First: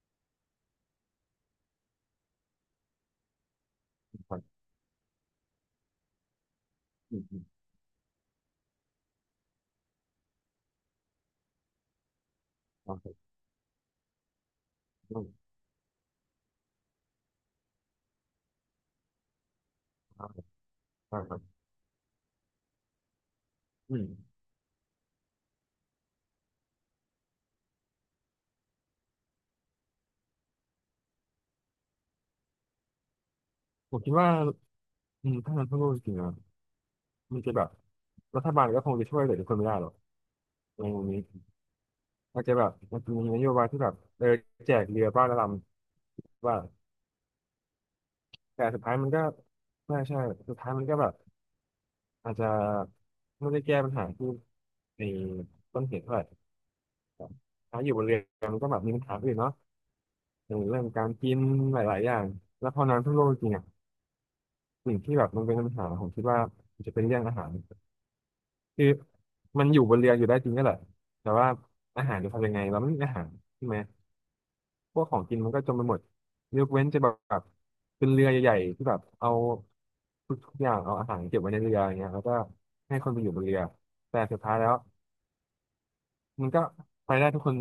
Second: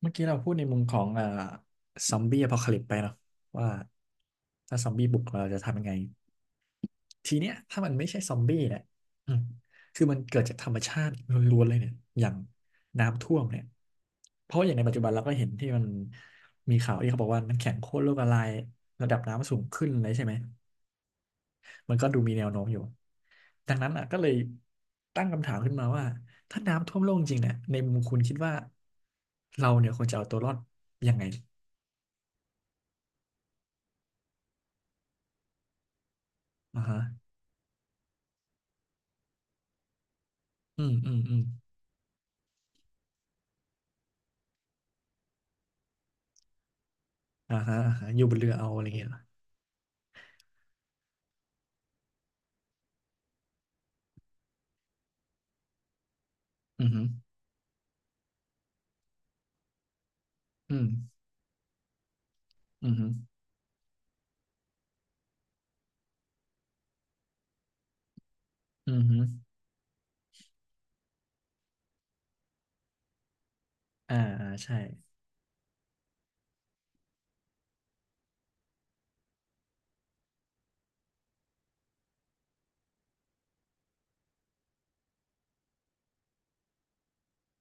เมื่อกี้เราพูดในมุมของซอมบี้อพอคาลิปไปเนาะว่าครับถ้าซอมบี้บุกเราจะทำยังไงอืมทีอืมเนี้ยถ้ามันไม่ใช่ซอมบี้เนี่ยอืมคือมันเกิดจากธรรมชาติล้วนๆเลยเนี่ยอย่างโอเคน้ำรท่วมเนี่ยเพราะอย่างในปัจจุบันผเราก็เห็มนที่มันมีข่าวที่เขาบอกว่าน้ำแข็งขั้วโลกละลายระดับน้ำสูงขึ้นเลยคใช่รัไหบมครับมันก็ดูมีแนวโน้มอยู่ดังนั้นอือ่ะมก็เลยตั้งคำถามขึ้นมาว่าถ้าน้ำท่วมโลกจริงเนี่ยในมุมคุณคิดว่าเราเนี่ยควรจะเอาตัวรอดยังไงผมคิดว่าถ้ามันทั่วโลกจริงๆอะอ่าฮะ มันจะแบบรัฐบาลก็คงจะช่วยเหลือทุกคนไม่ได้หรอกในอืมมุมอืมนี้อืมอาจจะแบบมันจะมีนโยบายที่แบบแจกเรือบ้านละลำว่าอ่าฮะอ่าฮะอยู่บนเรือแต่เอาอะสุดไรท้ายเงี้มัยนเหรอก็ใช่ใช่สุดท้ายมันก็แบบอาจจะไม่ได้แก้ปัญหาที่ในต้นเหตุเท่าไหร่อืมฮึถ้าอยู่บนเรือมันก็แบบมีปัญหาอื่นเนาะอย่างอืเรื่องมการกินหลายๆอย่างแล้วพออืมน้ำฮึท่วมโลกจริงๆอะสิ่งที่แบบมันเป็นปัญหาผมคิดว่ามันจะเป็นเรื่องอาหาร คืออืมฮึมันอยู่บนเรืออยู่ได้จริงก็แหละแต่ว่าอาหารจะทำยังไงเราไม่มีอาหารใช่ไหมอ่าอ่าใช่พวกของกินมันก็จมไปหมดยกเว้นจะแบบเป็นเรือใหญ่ๆที่แบบเอาทุกอย่างเอาอาหารเก็บไว้ในเรืออย่างเงี้ยแล้วก็ให้คนไปอยู่บนเรือแต่สุดท้ายแล้วมันก็ไปได้ทุกคน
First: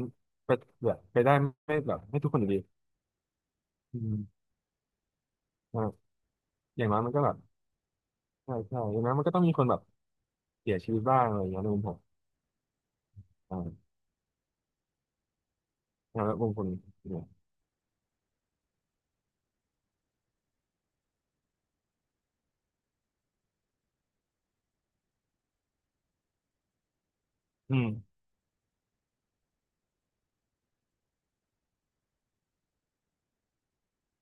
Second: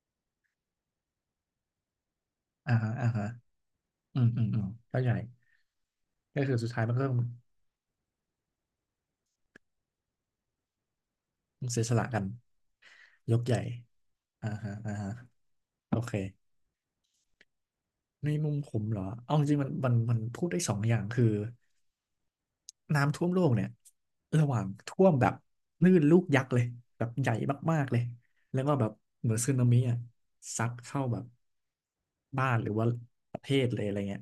ไปแบบไปได้ไม่แบบไม่ทุกคนอยู่ดีอ่าฮะอ่าฮะอือืมมอืมอืมเข้าใจอ่ะก็คือสุดอท้ายย่างมันน้อยก็มัต้นองก็แบบใช่ใช่อย่างน้อยมันก็ต้องมีคนแบบเสียชีวิตบ้างอะไรอย่างเงี้ยในเสีมุมยสผมละกันยกใหญ่อ่าอ่าฮะอ่าฮะโอเคแล้วมุมคนเนี่ยในมุมผมเหรอเอาจริงๆมันพูดได้สองอย่างคือ น้ำท่วมโลกเนี่ยระหว่างท่วมแบบคลื่นลูกยักษ์เลยแบบใหญ่อืมากมๆเลยแล้วก็แบบเหมือนสึนามิอ่ะซัดเข้าแบบบ้านหรือว่าประเทศเลยอะไรเงี้ย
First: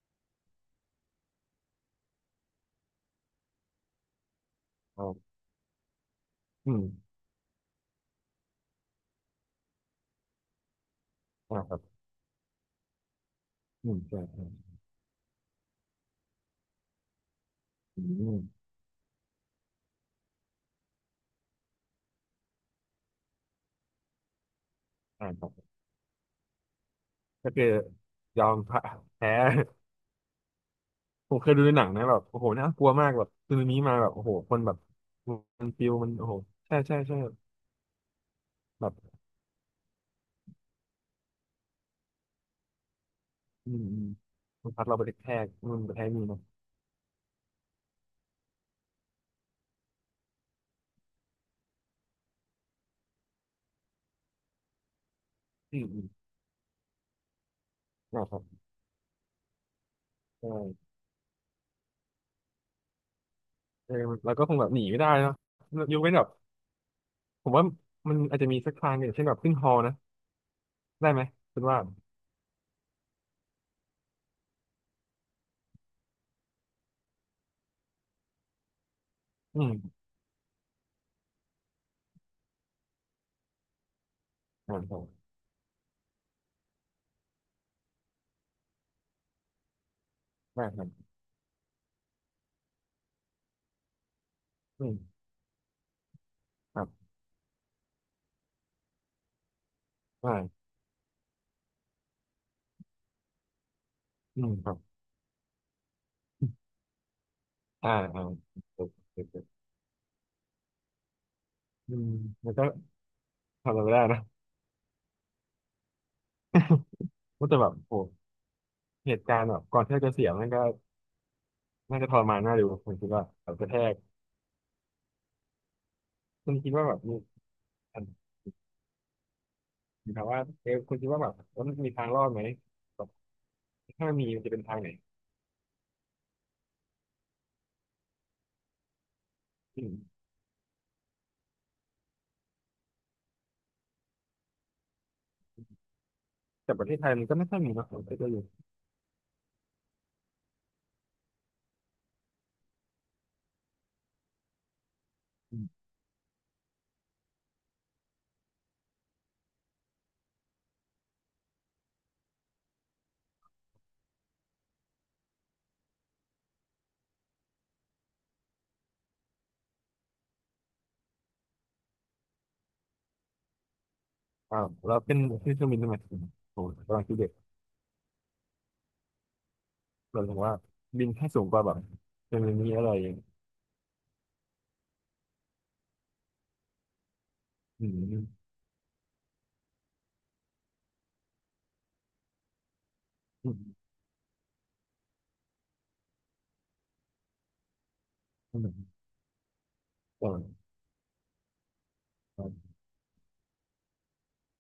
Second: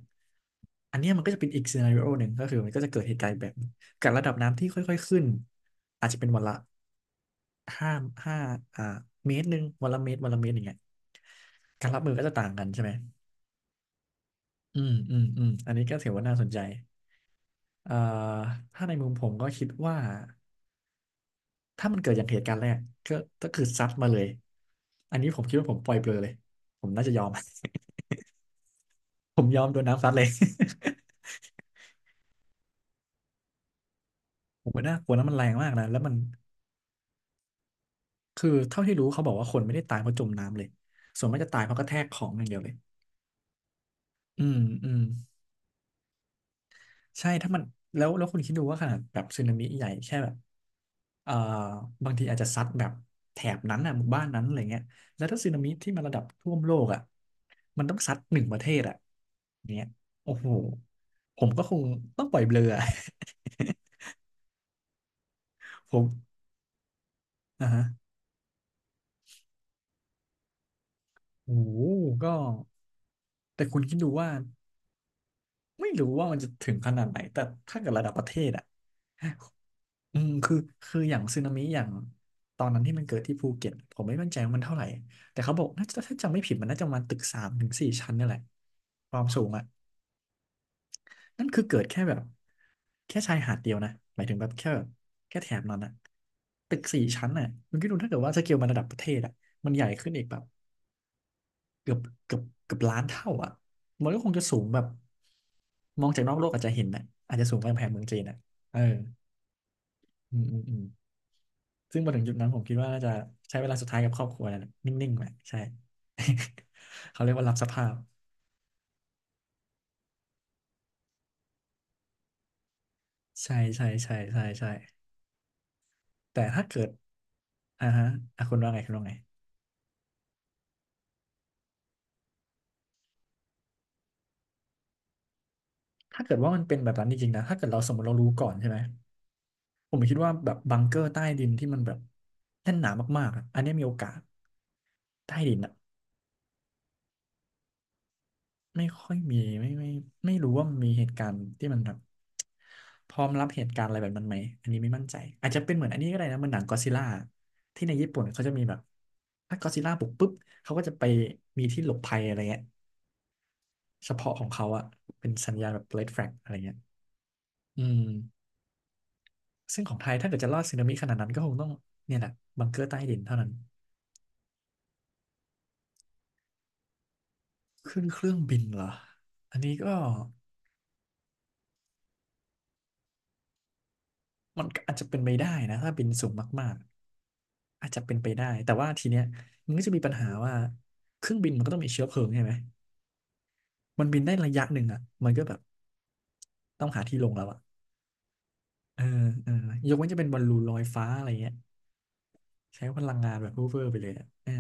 อันเนี้ยมันก็จะเป็นอีกซีนาริโอหนึ่งก็คือมันก็จะเกิดเหตุการณ์แบบนี้กับระดับน้ำที่ค่อยๆอ่าขึ้นอาจจะเป็นวันละอืมห้าห้าอ่าเมตรหนึ่งวันละเมตรวันละเมตรอย่างเงี้ยอ่าครัการบ รับมือก็จะต่างกันใช่ไหมอืมใช่ใช่อืมอืมอืมอันนี้ก็ถือว่าน่าสนใจเอ่ออืมถ้าในมุมผมก็คิดว่า ถ้ามันเกิดอย่างเหตุการณ์แรกก็ก็คือซัดมาเลยอันอ่านี้ผคมรับคิดว่าผมปล่อยเปลอยเลยผมน่าจะยอม ก็คือยอมแพ้ ผมยอมโดน น้ำซัดเลย ผม เคยดูในหนังนะแบบโอ้โหน่ากลัวมากแบบซึนามิมาแบบโอ้โหคนผแบมบว่าน่ากลัวนะมันแรงมันมากนะฟิวแล้วมันมันโอ้โหใช่ใช่ใช่คือเท่าที่แบบรู้เขาบอกว่าคนไม่ได้ตายเพราะจมน้ำเลยส่วนมากจะตายเพราะกระแทกของอย่างเดียวเลยอืมอืมอืมมันพัดอืเราม ไปกระแทกมั่นกระแทกนี่เนาะใช่ถ้ามันแล้วคุณคิดดูว่าขนาดแบบสึนามิใหญ่แค่แบบเอ่อบางทีอาจจะซัดแบบแถบนั้นอ่ะหมู่บ้านนั้นอะไรเงี้ยแล้วถ้าสึนามิอืมที่มัอืนมระดับท่วมโลกอ่ะมันต้องซัดนะคหรันึ่บงประเทศอ่ะเนี้ยโอ้โหใช่ผมก็คงต้องปล่อยเบลออะ เออเราก็คงแบบหนีไม่ได้เนาะผยกเว้นแบบมผมว่าอ่ะฮะมันอาจจะมีสักทางหนึ่งเช่นแบบขึ้นฮอนะได้ไหมโอ้คุณว่าโหก็แต่คุณคิดดูว่าไม่รู้ว่ามันจะถึงขนาดไหนแต่ถ้าเกิดระดับประเทศอ่ะ อืมอืมคือคืออย่างสึนามิอย่างตอนนั้นที่มันเกิดที่ภูเก็ตผมไม่มั่นใจว่ามันอ่าเท่าไหร่ครับแต่เขาบอกน่าจะถ้าจำไม่ผิดมันน่าจะประมาณตึกสามถึงสี่ชั้นนี่แหละความสูงอ่ะได้ครับนั่นคือเกิดแค่แบบแค่ชายหาดเดียวนะหมายถึงแบบแค่แบอืบมแค่แถบนั้นอ่ะตึคกรัสี่บชั้นอ่ะมันก็ดูถ้าเกิดว่าสเกลมันระดับประเทศอ่ะมันใหญ่ขึ้นอีกแบได้บเกือบเกือบล้านเท่าอ่ะมันก็คงอืจะมสูงครัแบบบมองจากนอกโลกอาจจะเห็นนะอาจจะสูงกว่ากำแพงอ่าเมืองจีอ่านโออ่ะเคเออโอเคอืมอืมอืม อืซึ่งมมาถึงจุดนั้นแล้วผมก็ คิดว่าน่าจะใช้เวทำอะลาไรสุดไม่ท้ายได้กับคนะรอบครัวนั่นแหละนิ่งๆแหละใช่ เขาเรียกว่าว่ารัแต่บสแบบภาพโหเหตุการณ์แบบก่อนที่เราจะเสียมันก็น่าจะทรมานน่าดูผมคิดว่าแบใช่บกระแทใช่กใช่ใช่ใช่แต่คุณถ้าคิดเกิว่าดแบบมีอ่าอัฮะอ่ะคุณว่าไงนถามว่าคุณคิดว่าแบบว่ามันมีทางรอดไหมแบบถ้ามีมันจะเป็นทางไหนถ้าเกิดว่ามันเป็นแบบนั้นจริงๆนะถ้าเกิดเราสมมติเรารู้ก่อนใช่ไหมอืผมมคิดว่าแบบบังเกอร์ใต้ดินที่มันแบบแน่นหนามากๆอะอันเนี้ยมีโอกาสใต้ดินอะ แต่ประเทศไทยมันก็ไม่ค่อยมีนะผมคิดว่าอยู่ไม่ค่อยมีไม่ไม่รู้ว่ามีเหตุการณ์ที่มันแบบพร้อมรับเหตุการณ์อะไรแบบนั้นไหมอันนี้ไม่มั่นใจอาจอืจะเป็นเหมมือนอันนี้ก็ได้นะเหมันหนังก็อดซิลล่าที่ในญี่ปุ่นเขาจะมีแบบถ้าก็อดซิลล่าบุกปุ๊บเขาก็จะไปมีที่หลบภัยอะไรเงี้ยเฉพาะของเขาอะเป็นสัญญาณแบบเ e d f ฟ a g อะไรเงี้ยอืมซึ่งของไทยถ้าเกิดจะรอดสึนามิขนาดนั้นก็คงต้องเนี่ยแหละบังเกอร์ใต้ดินเท่านั้นอ่าวเราเป็นที่เครื่องบินทำไมโอ้โหกำลังคิดเด็กขึ้นเครื่องบินเหรออันนี้ก็ เราถึงว่าบินแค่สูงกว่าแบบจะมีนี้อะไรอย่างมันก็อาจจะเป็นไปได้นะถ้าบินสูงมากๆอือาจจะเป็นไปมได้แต่ว่าทีเนี้ยมันก็จะมีปัญหาว่าเครื่องบินมันก็ต้องมีเชื้อเพลิงใช่ไหมอืมมันบินได้ระยะหนึ่งอ่ะมันก็แบบต้องหาที่ลงแล้วอ่ะอืมอืมเออเออยกเว้นจะเป็อ่นบอลลูนาลอยฟ้าอะไรเงี้ยใช้พลังงานแบบเวอร์ๆไปเลยอ่ะเออ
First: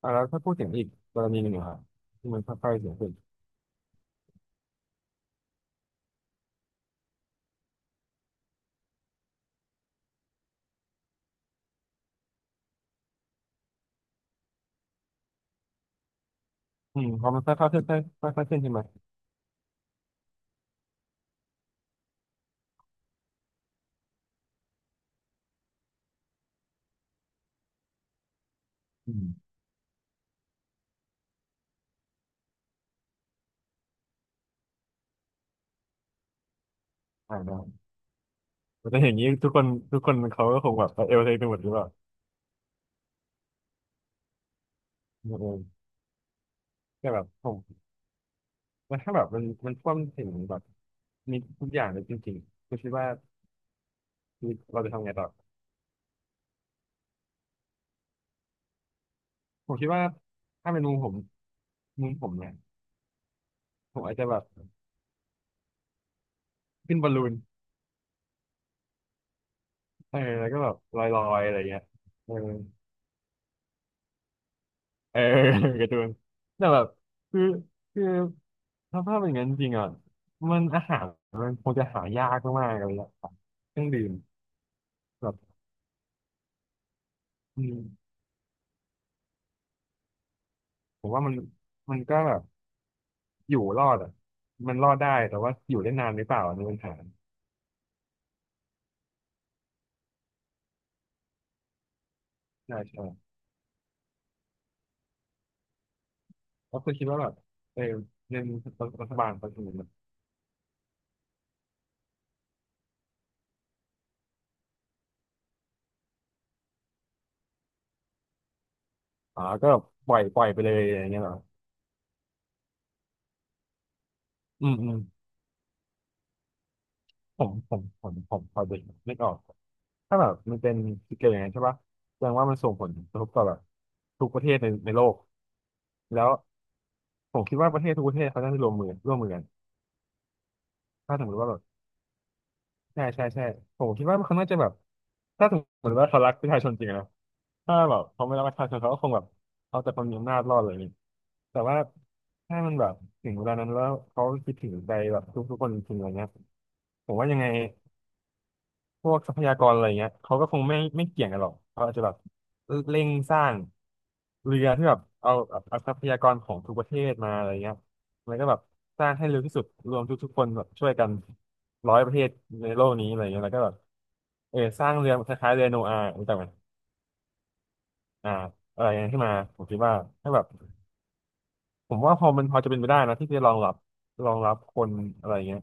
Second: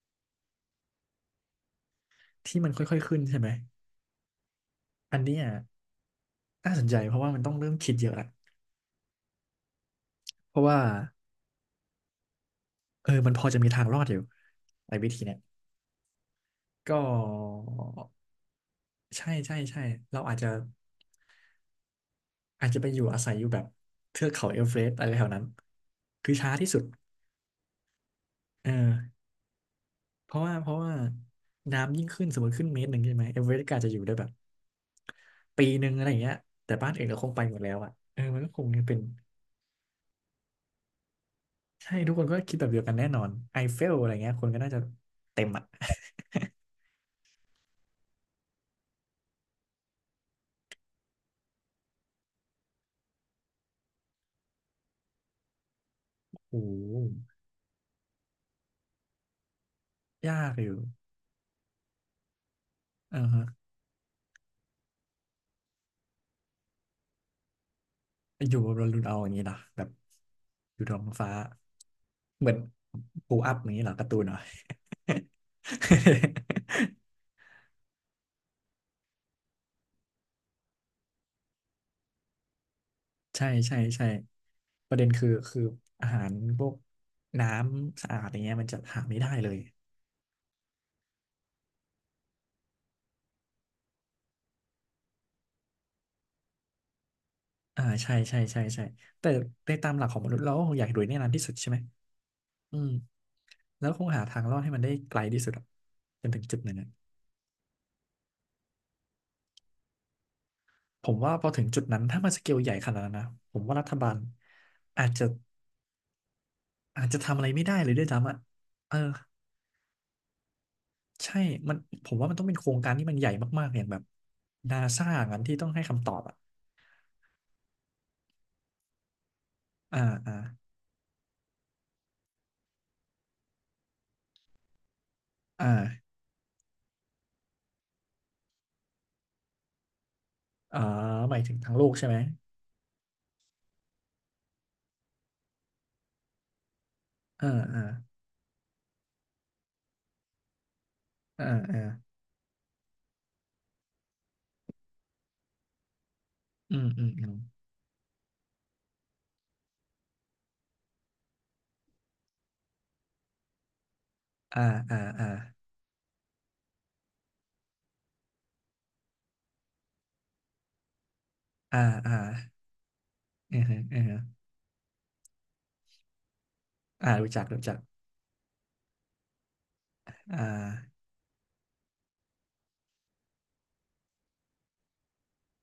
อ่าแล้วถ้าพูดถึงอีกกรณีหนึ่งอะครับที่มันที่มัค่อนยๆเสียงค่อยๆขึ้นขึ้นใช่ไหมอันเนี้ยน่าสนใจเพราะว่ามันต้องเริ่มคิดเยอะละเพราะว่าเออมันพอจะมีทางรอดอยู่ไอ้วิธีเนี้ยอืก็มพอมันค่อยๆขึ้นค่อยๆขึ้นใช่ไหม ใช่ใช่ใช่เราอาจจะ อาจจะไปอยู่อาศัยอยู่แบบเทือกเขาเอเวอเรสต์อะไรแถวนั้นคือช้าที่สุดเออือมเพราะว่าน้ำยิ่งขึ้นสมมติขึ้นเมตรหนึ่งใช่ไหมเอเวอเรสต์ก็อาจจะอยู่ได้แบบปีหนึ่งอะไรอย่างเงี้ยแต่บ้านอื่นก็คงอ่าไปหมได้ดแล้วอ่ะเออมันก็คงจะเป็แต่นอย่างนี้ทุกคนทุกคนเขาก็คงแบบไปเอลเทคไปหมดหรือเปล่าใช่ทุกคนก็คิดแบบเดียวกันแน่นอนไอเฟลอะไรเงี้ยคนก็น่าจะเเต็มอ่ะ ออแต่แบบผมมันถ้าแบบมันท่วมถึงแบบมีทุกอย่างเลยจริงๆคุณคิดว่าชีวิตเราจะทำไงต่อ โอ้ผมคิดว่ายากอถ้ายู่เป็นมุมผมมุมผมเนี่ยอ่าฮะผมอาจจะแบบขึ้นบอลลูนอยู่บนดาวดวงเอาอย่างนี้นะแบบเออแล้วก็แบบอยู่ท้อลองฟ้ายๆอะไรเงี้ยเออเหมือนปูอัพอย่างนี้เหรอการ์ตูนเหรอ เออ การ์ตูนแต่แบบ คือคือถ้าภาพเป็นอย่างนั้นจริงอ่ะมันอาหารมันคงจะหายากมากๆอะไรเลยอะใช่เคใช่รื่องดื่ใช่มประเด็นคือแบบคืออาหารพวกน้อืำสะม อาดอย่างเงี้ยมันจะหาไม่ได้เลยผมว่ามันก็แบบอยู่รอดอ่ะมันรอดได้แต่ว่าอยู่ได้นานหรือเปล่าอันนี้เป็นปัญหาอ่าใช่ใช่ใช่ใช่แต่ในตามหลักของมนุษย์เราก็คงอยากรวยแน่นอนที่สุดใช่ไหมอืใช่มใช่แล้วคงหาทางรอดให้มันได้ไกลที่สุดอะจนถึงจุดนั้แล้นวอะคือคิดว่าแบบเออเงินรัฐบาลเขาถึงผมว่าพอถึงจุดนั้นถ้ามันสเกลใหญ่ขนาดนั้นนะผมว่ารัฐบาลอาจจะอาจจะทำอะไรไม่ได้เลยด้วยซ้ำอะเอออ๋อก็ปล่อยปล่อยไปเลยอย่างเงี้ยเหรใช่อมันผมว่ามันต้องเป็นโครงการที่มันใหญ่มากๆอย่างแบบอืมนาอืมซางั้นที่ต้องให้คำตอบอะผมพอเด็กนึกออกอ่าถ้าแบอ่าบมันเป็นสเกลอย่างนั้นใช่ปะแสดงว่ามันส่งผลกระทบต่อแบบทุกประเทศในโลกอ่า แล้วผมคิดว่าประเทศทุกประเทศเขาน่าจะร่วมมือกันอ๋อถ้าสมมหมาติยว่าถึแบงบ ทั้งลูกใช่ไหมใช่ใช่ใช่ผมคิดว่าเขาน่าจะแบบถ้าสมมติว่าเขารักประชาชนจริงอะนะอ่าถ้าอ่าแบบเขาไม่รักประชาชนเขาก็คงแบบเอาแต่ความมีอำนาจรอดเลยนี่อ่าแต่ว่าอ่าถ้ามันแบบถึงเวลานั้นแล้วเขาคิดถึงใจแบบทุกๆคนจริงๆอะไรเงี้ยอืมอืผมมอืว่ามยังไง พวกทรัพยากรอะไรเงี้ยเขาก็คงไม่เกี่ยงกันหรอกเขาอาจจะแบบเร่งสร้างเรือ่าอที่แบอ่าบอ่าเอาเอาทรัพยากรของทุกประเทศมาอะไรเงี้ยแล้วก็แบบสร้างให้เร็วที่สุดรวมทุกคนแบบช่วยกันอ่าร้อยปอ่าระเทศในโลกนี้อะไรเงี้ยแล้วอืก็อแบบฮึอือฮึเออสร้างเรือคล้ายๆเรือโนอาห์รู้จักไหมอ่ารู้จักรู้จักอ่าอะไรเงี้ยขึ้นมาผมคิดว่าถ้าแบอ่าบผมว่าพอจะเป็นไปได้นะที่จะรองรับคนอะไรเงี้ย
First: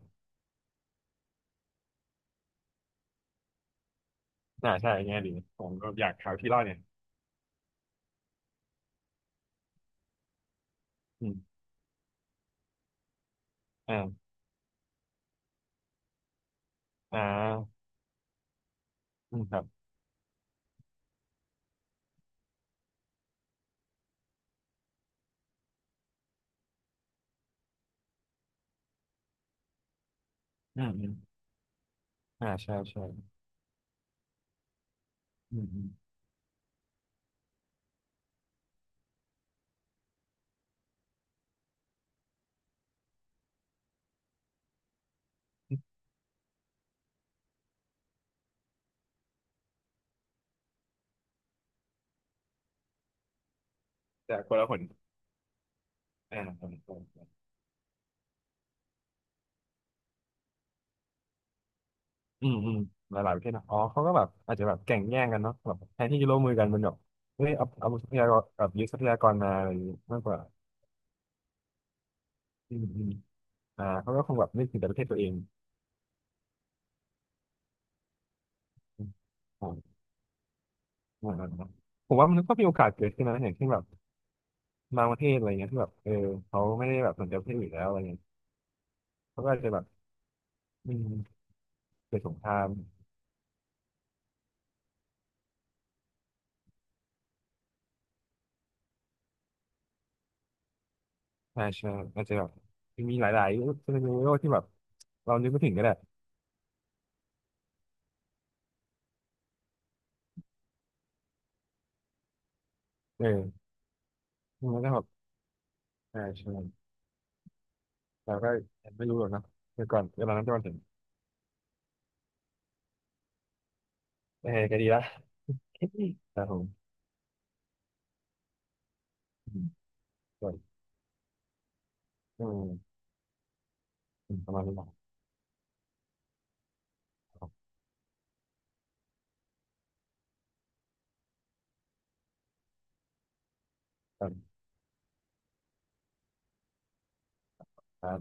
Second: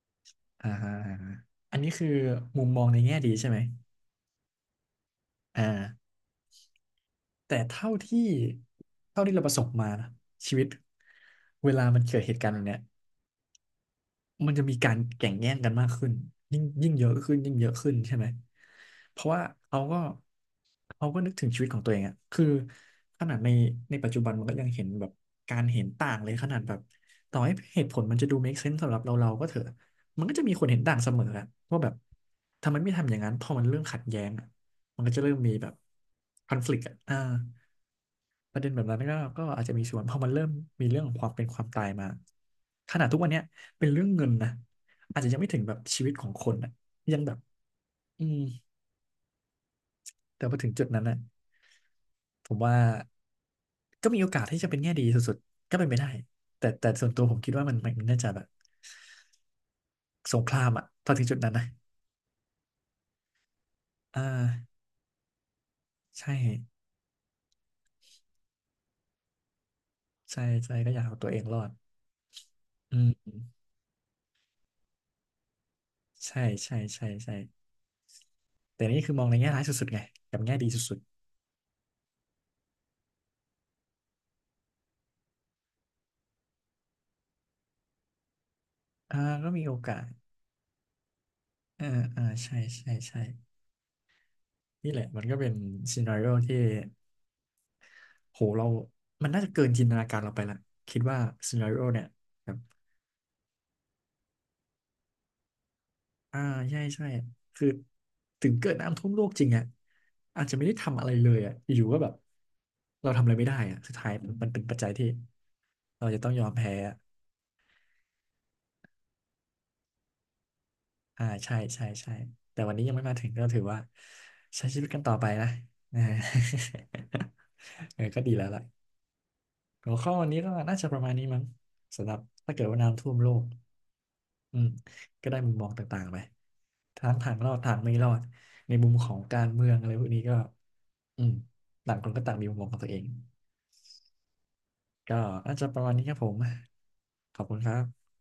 อ่าฮะอ่าฮะอันนี้คือมุมมองในแง่ดีใช่ไหมอ่าใช่เงี้ยดีผอ่ามก็อยากหาวที่รอดเนี่ยแต่เท่าที่เราประสบมานะชีวิตอืมเวลามันเกิดเหตุการณ์แบบเนี้ย อ่ามันจะมีการแข่งแย่งกันมากขึ้นยิ่งเยอะอ่ขึ้นยิ่งเยอะาขึ้นใช่ไหมเพราะอืว่ามครับเขาก็เขาก็นึกถึงชีวิตของตัวเองอะคือขนาดในปัจจุบันมันก็ยังเห็นแบบการเห็นต่างเลยขนาดแบบต่อให้เหตุผลมันจะดู make sense สำหรับเราก็เถอะมันก็จะมีคนเห็อืนต่างเสม มออะว่าแบบอ่าทำใช่ไมไม่ใช่ทำอย่างนั้นพอมันเริ่มขัดแย้งอะมันก็จะเริ่มมีอืแบมบ อืม conflict อนฟลิกต์อ่ะอ่า ประเด็นแบบนั้นก็อาจจะมีส่วนเพราะมันเริ่มมีเรื่องของความเป็นความตายมาขนาดทุกวันเนี้ยเป็นเรื่องเงินนะอาจจะยังไม่ถึงแบบชีวิตของคนอะยังแบบอืมแต่พอถึงจุดนั้นนะผมว่าก็มีโอแต่กาสคนที่ละจะคเป็นนแง่ดีสุดๆก็เป็นไปได้อ่าคแต่นละแต่คนส่วนตัวผมคิดว่ามันน่าจะแบบสงครามอะพอถึงจุดนั้นนะอืมอืมหลายๆประเทศนะอ๋อเขาก็อ่แบบอาจจะแบบาแข่งแย่งกันเนาะแบบแทนที่จะใช่ร่วมมือกันมันแบบเฮ้ยเอาเอาทรัพยากรแบบยึดทรัพยากรมาอะไรอย่างงี้มากกว่าใช่ใช่ก็อยากเอาตัวเองรอดอืมอือืมมอ่าเขาก็คงแบบนึกถึงแต่ประเทศตัวเองใช่ใช่ใช่ใช่แต่นี่อืมคือมองในแง่ร้ายอ๋สุดๆอไงกับแง่ดีสุดอ่าอ่าอ่าผมว่ามันก็มีโอกาสเกิดขึ้นนะอย่างเช่นแบบบางประเทศอะไรเงี้ยที่แบบเขาไม่ได้แบบสนใจประเทศอื่นแล้วอะไรเงี้ยๆอ่าเขาก็ก็อาจมีจะโอแบบกาส อืมอ่าเกิดอ่าสงคใช่รามใช่ใช่นี่แหละมันก็เป็นซีนาริโอที่โหเรามันน่าจะเกินจินตนาการเราไปละคิดว่าซีอ่านาริโอใช่เนี่ยอาจจะแบแบบบมีหลายๆซีนาริโอที่แบบเรานึกไม่ถึงก็ได้อ่าใช่ใช่คือถึงเกิดน้ำท่วมโลกจริงอ่ะอาจจะไม่ได้ทำอะไรเลยอ่ะอยู่ๆก็แบบเราทำอะไรไม่ได้เอออ่ะสุดท้ายมันเป็นมัปัจนจัก็ยแบที่บ เราจะใช่ต้องยอมใช่แพ้อะเราก็ยังไม่รู้หรอกเนาะเมื่อก่อนเวลานั้นจะมาถึงอ่าใช่ใช่ใช่แต่วันนี้ยังไม่มาถึงก็ถือว่าเออใช้ก็ชีวิดีตกันละ ต่อไปนะนะ ครับผม เออก็ดีแล้วล่ะ อืมหัวข้อวันนี้ส่ก็วนน่าจะประมาณนี้มั้งสำหรับอืถ้าเกิดว่ามน้ำท่วมโลกอืมประอืมาณมนี้แหละก็ได้มุมมองต่างๆไปทั้งทางครรัอดบทางไม่รอดในมุมของการเมืองอะไรพวกนี้ก็อืมต่างคนก็ต่างมีมุมมองของตัวเองคก็น่าจะประมาณนี้ครับผมขอบคุณครับรับ